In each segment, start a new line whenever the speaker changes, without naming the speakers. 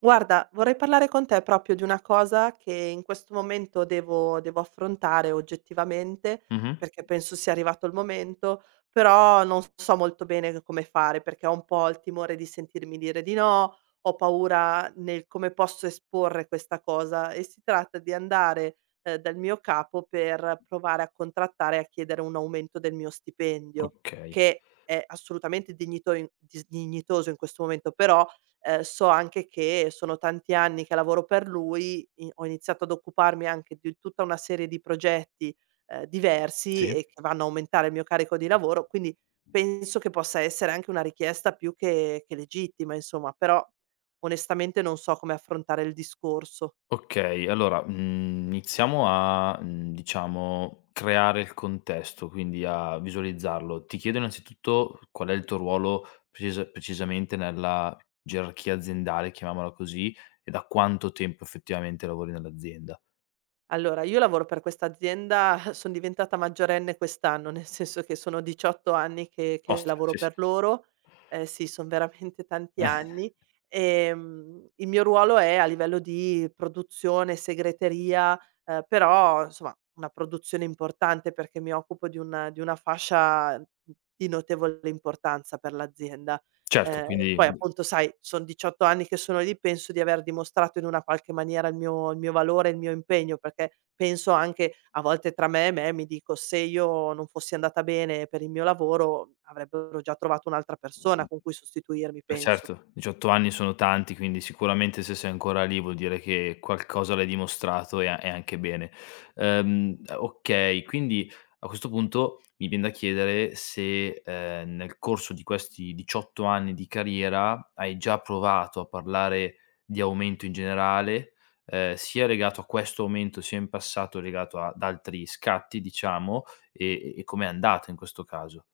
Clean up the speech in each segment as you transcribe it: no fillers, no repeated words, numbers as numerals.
Guarda, vorrei parlare con te proprio di una cosa che in questo momento devo affrontare oggettivamente,
Mh-mh.
perché penso sia arrivato il momento, però non so molto bene come fare, perché ho un po' il timore di sentirmi dire di no, ho paura nel come posso esporre questa cosa e si tratta di andare, dal mio capo per provare a contrattare e a chiedere un aumento del mio stipendio,
Okay,
che è assolutamente dignitoso in questo momento, però so anche che sono tanti anni che lavoro per lui, i ho iniziato ad occuparmi anche di tutta una serie di progetti, diversi
sì.
e che vanno a aumentare il mio carico di lavoro, quindi penso che possa essere anche una richiesta più che legittima insomma, però onestamente non so come affrontare il discorso.
Iniziamo a, diciamo, creare il contesto, quindi a visualizzarlo. Ti chiedo innanzitutto qual è il tuo ruolo precisamente nella gerarchia aziendale, chiamiamola così, e da quanto tempo effettivamente lavori nell'azienda.
Allora, io lavoro per questa azienda, son diventata maggiorenne quest'anno, nel senso che sono 18 anni che
Oste,
lavoro
sì, sì.
per loro. Sì, son veramente tanti
Eh,
anni. Il mio ruolo è a livello di produzione, segreteria, però insomma una produzione importante perché mi occupo di una fascia di notevole importanza per l'azienda.
certo,
Poi
quindi
appunto sai, son 18 anni che sono lì, penso di aver dimostrato in una qualche maniera il mio valore, il mio impegno, perché penso anche a volte tra me e me, mi dico: "Se io non fossi andata bene per il mio lavoro, avrebbero già trovato un'altra persona con cui sostituirmi",
beh,
penso.
certo, 18 anni sono tanti, quindi sicuramente se sei ancora lì vuol dire che qualcosa l'hai dimostrato, e anche bene. Okay, quindi a questo punto mi vien da chiedere se, nel corso di questi 18 anni di carriera hai già provato a parlare di aumento in generale, sia legato a questo aumento, sia in passato legato ad altri scatti, diciamo, e com'è andata in questo caso?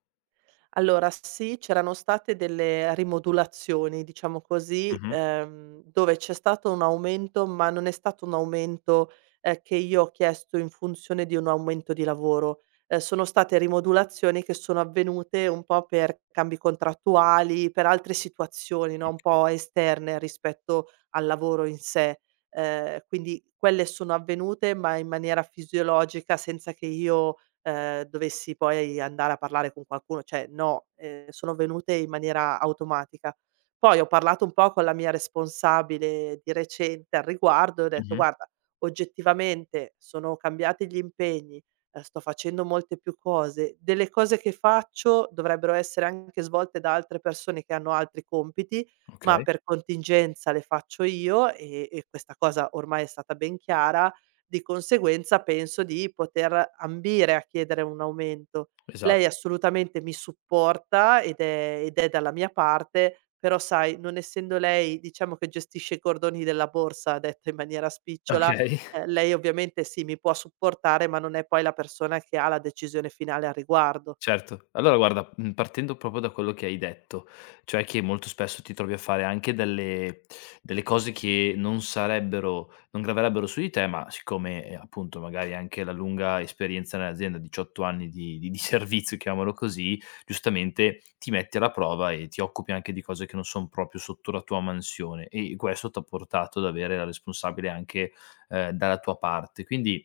Allora sì, c'erano state delle rimodulazioni, diciamo così,
Mh-mh,
dove c'è stato un aumento, ma non è stato un aumento, che io ho chiesto in funzione di un aumento di lavoro. Sono state rimodulazioni che sono avvenute un po' per cambi contrattuali, per altre situazioni, no, un
okay.
po' esterne rispetto al lavoro in sé. Quindi quelle sono avvenute, ma in maniera fisiologica senza che io dovessi poi andare a parlare con qualcuno, cioè no, sono venute in maniera automatica. Poi ho parlato un po' con la mia responsabile di recente al riguardo e ho detto:
Mh-mh,
"Guarda, oggettivamente sono cambiati gli impegni, sto facendo molte più cose, delle cose che faccio dovrebbero essere anche svolte da altre persone che hanno altri compiti, ma
okay,
per contingenza le faccio io" e questa cosa ormai è stata ben chiara, di conseguenza penso di poter ambire a chiedere un aumento.
esatto.
Lei assolutamente mi supporta ed è dalla mia parte, però sai, non essendo lei, diciamo, che gestisce i cordoni della borsa, detta in maniera spicciola,
Okay.
lei ovviamente sì, mi può supportare, ma non è poi la persona che ha la decisione finale al riguardo.
Certo. Allora guarda, partendo proprio da quello che hai detto, cioè che molto spesso ti trovi a fare anche delle cose che non graverebbero su di te, ma siccome, appunto, magari anche la lunga esperienza nell'azienda, 18 anni di servizio, chiamiamolo così, giustamente ti metti alla prova e ti occupi anche di cose che non son proprio sotto la tua mansione, e questo t'ha portato ad avere la responsabile anche, dalla tua parte. Quindi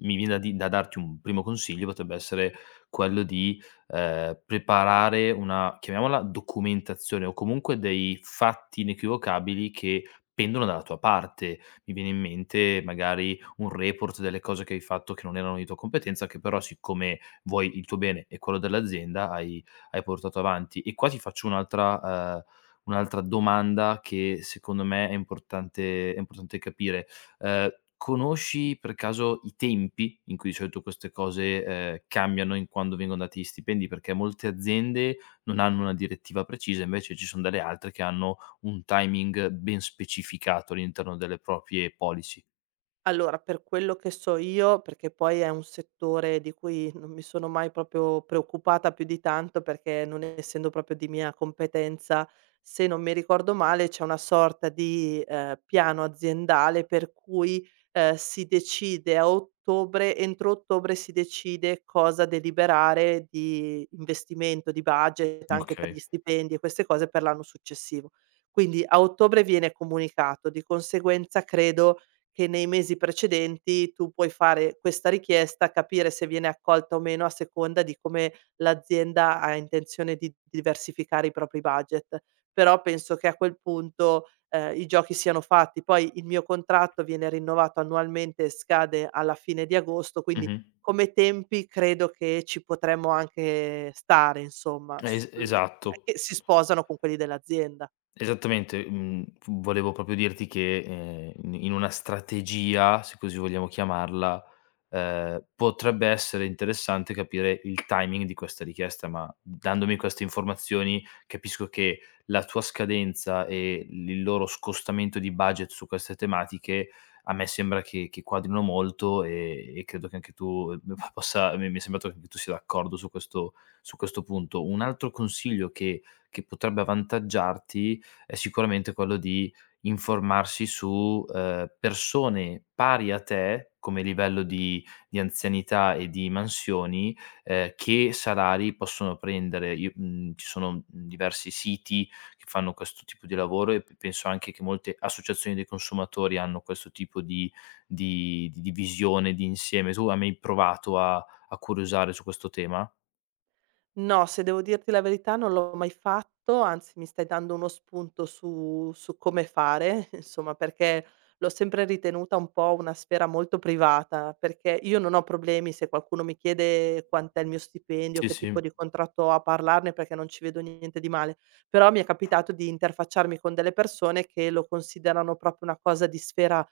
mi viene da darti un primo consiglio, potrebbe essere quello di, preparare una, chiamiamola, documentazione, o comunque dei fatti inequivocabili che pendono dalla tua parte. Mi viene in mente magari un report delle cose che hai fatto che non erano di tua competenza, che però siccome vuoi il tuo bene e quello dell'azienda hai portato avanti. E qua ti faccio un'altra un'altra domanda che secondo me è importante capire. Ehm, Conosci per caso i tempi in cui di solito queste cose, cambiano in quando vengono dati gli stipendi? Perché molte aziende non hanno una direttiva precisa, invece ci son delle altre che hanno un timing ben specificato all'interno delle proprie policy.
Allora, per quello che so io, perché poi è un settore di cui non mi sono mai proprio preoccupata più di tanto, perché non essendo proprio di mia competenza, se non mi ricordo male, c'è una sorta di piano aziendale per cui si decide a ottobre, entro ottobre si decide cosa deliberare di investimento, di budget, anche per
Okay.
gli stipendi e queste cose per l'anno successivo. Quindi a ottobre viene comunicato, di conseguenza credo che nei mesi precedenti tu puoi fare questa richiesta, capire se viene accolta o meno a seconda di come l'azienda ha intenzione di diversificare i propri budget. Però penso che a quel punto, i giochi siano fatti. Poi il mio contratto viene rinnovato annualmente e scade alla fine di agosto, quindi
Mh-mh.
come tempi credo che ci potremmo anche stare insomma, s
Es Esatto.
che si sposano con quelli dell'azienda.
Esattamente, volevo proprio dirti che, ehm, in una strategia, se così vogliamo chiamarla, potrebbe essere interessante capire il timing di questa richiesta, ma dandomi queste informazioni capisco che la tua scadenza e il loro scostamento di budget su queste tematiche a me sembra che quadrino molto e credo che anche tu, p possa mi è sembrato che anche tu sia d'accordo su questo punto. Un altro consiglio che potrebbe avvantaggiarti è sicuramente quello di informarsi su, persone pari a te come livello di anzianità e di mansioni, che salari possono prendere. Io, ci sono, diversi siti che fanno questo tipo di lavoro e p penso anche che molte associazioni dei consumatori hanno questo tipo di visione, di insieme. Tu hai mai provato a curiosare su questo tema?
No, se devo dirti la verità non l'ho mai fatto, anzi mi stai dando uno spunto su come fare, insomma, perché l'ho sempre ritenuta un po' una sfera molto privata, perché io non ho problemi se qualcuno mi chiede quant'è il mio stipendio,
Sì,
che
sì,
tipo di contratto ho, a parlarne perché non ci vedo niente di male. Però mi è capitato di interfacciarmi con delle persone che lo considerano proprio una cosa di sfera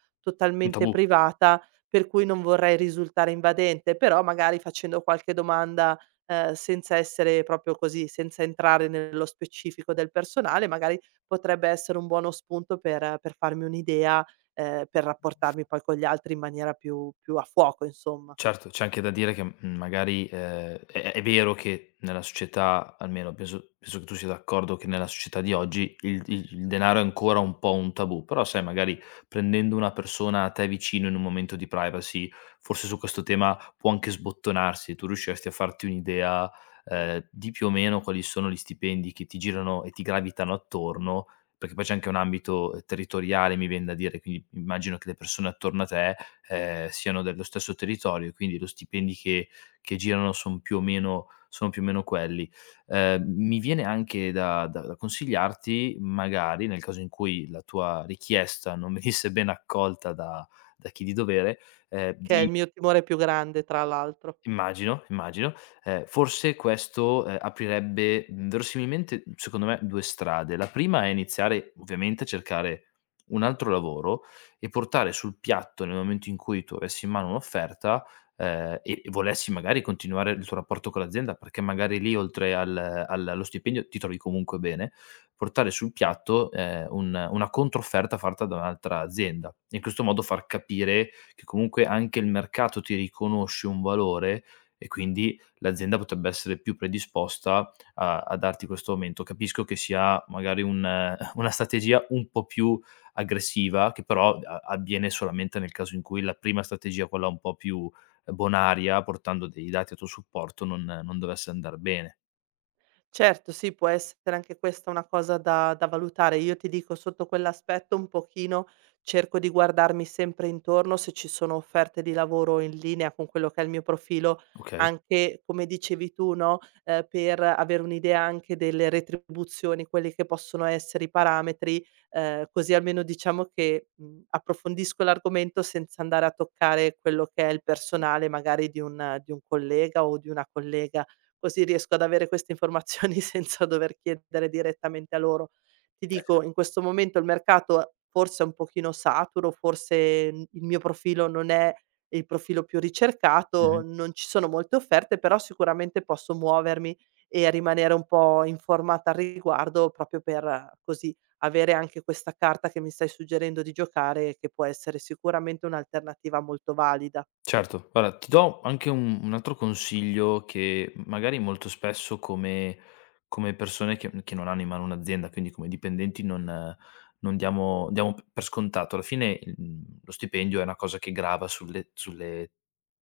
un
totalmente
tabù.
privata, per cui non vorrei risultare invadente, però magari facendo qualche domanda senza essere proprio così, senza entrare nello specifico del personale, magari potrebbe essere un buono spunto per farmi un'idea, per rapportarmi poi con gli altri in maniera più a fuoco insomma,
Certo, c'è anche da dire che, magari, è vero che nella società, almeno penso che tu sia d'accordo, che nella società di oggi il denaro è ancora un po' un tabù, però sai, magari prendendo una persona a te vicino in un momento di privacy, forse su questo tema può anche sbottonarsi. Tu riusciresti a farti un'idea, di più o meno quali sono gli stipendi che ti girano e ti gravitano attorno, perché poi c'è anche un ambito territoriale, mi vien da dire, quindi immagino che le persone attorno a te siano dello stesso territorio e quindi lo stipendi che girano son più o meno, quelli. Mi viene anche da consigliarti, magari, nel caso in cui la tua richiesta non venisse ben accolta da chi di dovere,
che è il
di
mio timore più grande tra l'altro.
immagino, immagino. Forse questo, aprirebbe, verosimilmente, secondo me, 2 strade. La prima è iniziare, ovviamente, a cercare un altro lavoro e portare sul piatto, nel momento in cui tu avessi in mano un'offerta, ehm, e volessi magari continuare il tuo rapporto con l'azienda, perché magari lì, oltre al al allo stipendio, ti trovi comunque bene, portare sul piatto, un una controfferta fatta da un'altra azienda. In questo modo far capire, perché comunque anche il mercato ti riconosce un valore, e quindi l'azienda potrebbe essere più predisposta a darti questo aumento. Capisco che sia magari un una strategia un po' più aggressiva, che però a avviene solamente nel caso in cui la prima strategia, quella un po' più, bonaria, portando dei dati a tuo supporto, non dovesse andar bene,
Certo, sì, può essere anche questa una cosa da valutare. Io ti dico sotto quell'aspetto un pochino cerco di guardarmi sempre intorno se ci sono offerte di lavoro in linea con quello che è il mio profilo,
okay?
anche come dicevi tu, no, per avere un'idea anche delle retribuzioni, quelli che possono essere i parametri, così almeno diciamo che, approfondisco l'argomento senza andare a toccare quello che è il personale magari di un collega o di una collega, così riesco ad avere queste informazioni senza dover chiedere direttamente a loro. Ti dico,
Eh,
in questo momento il mercato forse è un pochino saturo, forse, il mio profilo non è il profilo più ricercato,
cer
non ci sono molte offerte, però sicuramente posso muovermi e rimanere un po' informata al riguardo proprio per, così, avere anche questa carta che mi stai suggerendo di giocare, che può essere sicuramente un'alternativa molto valida.
Certo, guarda, ti do anche un altro consiglio che magari molto spesso, come persone che non hanno in mano un'azienda, quindi come dipendenti, non non diamo per scontato. Alla fine, lo stipendio è una cosa che grava sulle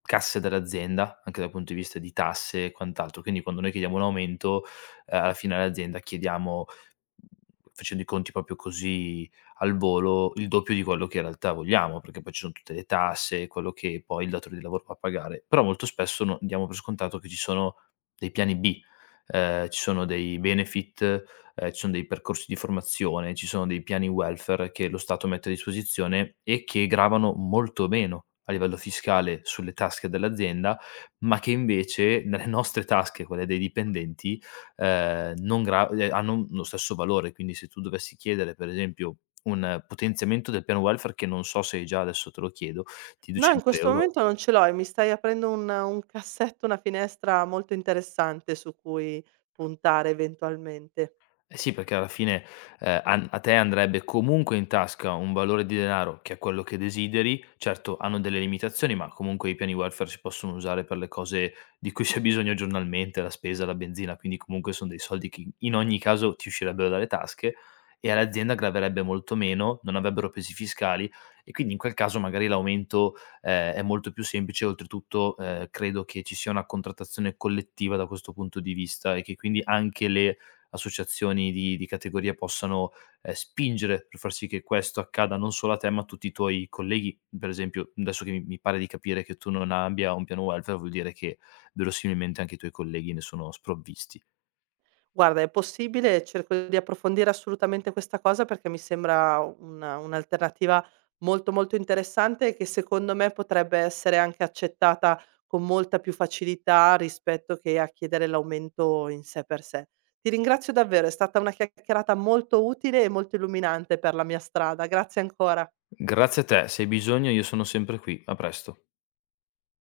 casse dell'azienda, anche dal punto di vista di tasse e quant'altro. Quindi quando noi chiediamo un aumento, alla fine all'azienda chiediamo, facendo i conti proprio così al volo, il doppio di quello che in realtà vogliamo, perché poi ci sono tutte le tasse, quello che poi il datore di lavoro va a pagare. Però molto spesso diamo per scontato che ci sono dei piani B, ci sono dei benefit, ci sono dei percorsi di formazione, ci sono dei piani welfare che lo Stato mette a disposizione e che gravano molto meno a livello fiscale sulle tasche dell'azienda, ma che invece nelle nostre tasche, quelle dei dipendenti, non gra hanno lo stesso valore. Quindi se tu dovessi chiedere, per esempio, un potenziamento del piano welfare, che non so se hai già, adesso te lo chiedo, di
No, in questo
200
momento
€
non ce l'ho e mi stai aprendo un cassetto, una finestra molto interessante su cui puntare eventualmente.
eh sì, perché alla fine, an a te andrebbe comunque in tasca un valore di denaro che è quello che desideri. Certo, hanno delle limitazioni, ma comunque i piani welfare si possono usare per le cose di cui c'è bisogno giornalmente, la spesa, la benzina, quindi comunque son dei soldi che in ogni caso ti uscirebbero dalle tasche e all'azienda graverebbe molto meno, non avrebbero pesi fiscali, e quindi in quel caso magari l'aumento, è molto più semplice. Oltretutto, credo che ci sia una contrattazione collettiva da questo punto di vista, e che quindi anche le associazioni di categoria possano, spingere per far sì che questo accada non solo a te, ma a tutti i tuoi colleghi. Per esempio, adesso che mi pare di capire che tu non abbia un piano welfare, vuol dire che verosimilmente anche i tuoi colleghi ne sono sprovvisti.
Guarda, è possibile, cerco di approfondire assolutamente questa cosa perché mi sembra una un'alternativa molto, molto interessante e che secondo me potrebbe essere anche accettata con molta più facilità rispetto che a chiedere l'aumento in sé per sé. Ti ringrazio davvero, è stata una chiacchierata molto utile e molto illuminante per la mia strada. Grazie ancora.
Grazie a te, se hai bisogno io sono sempre qui. A presto.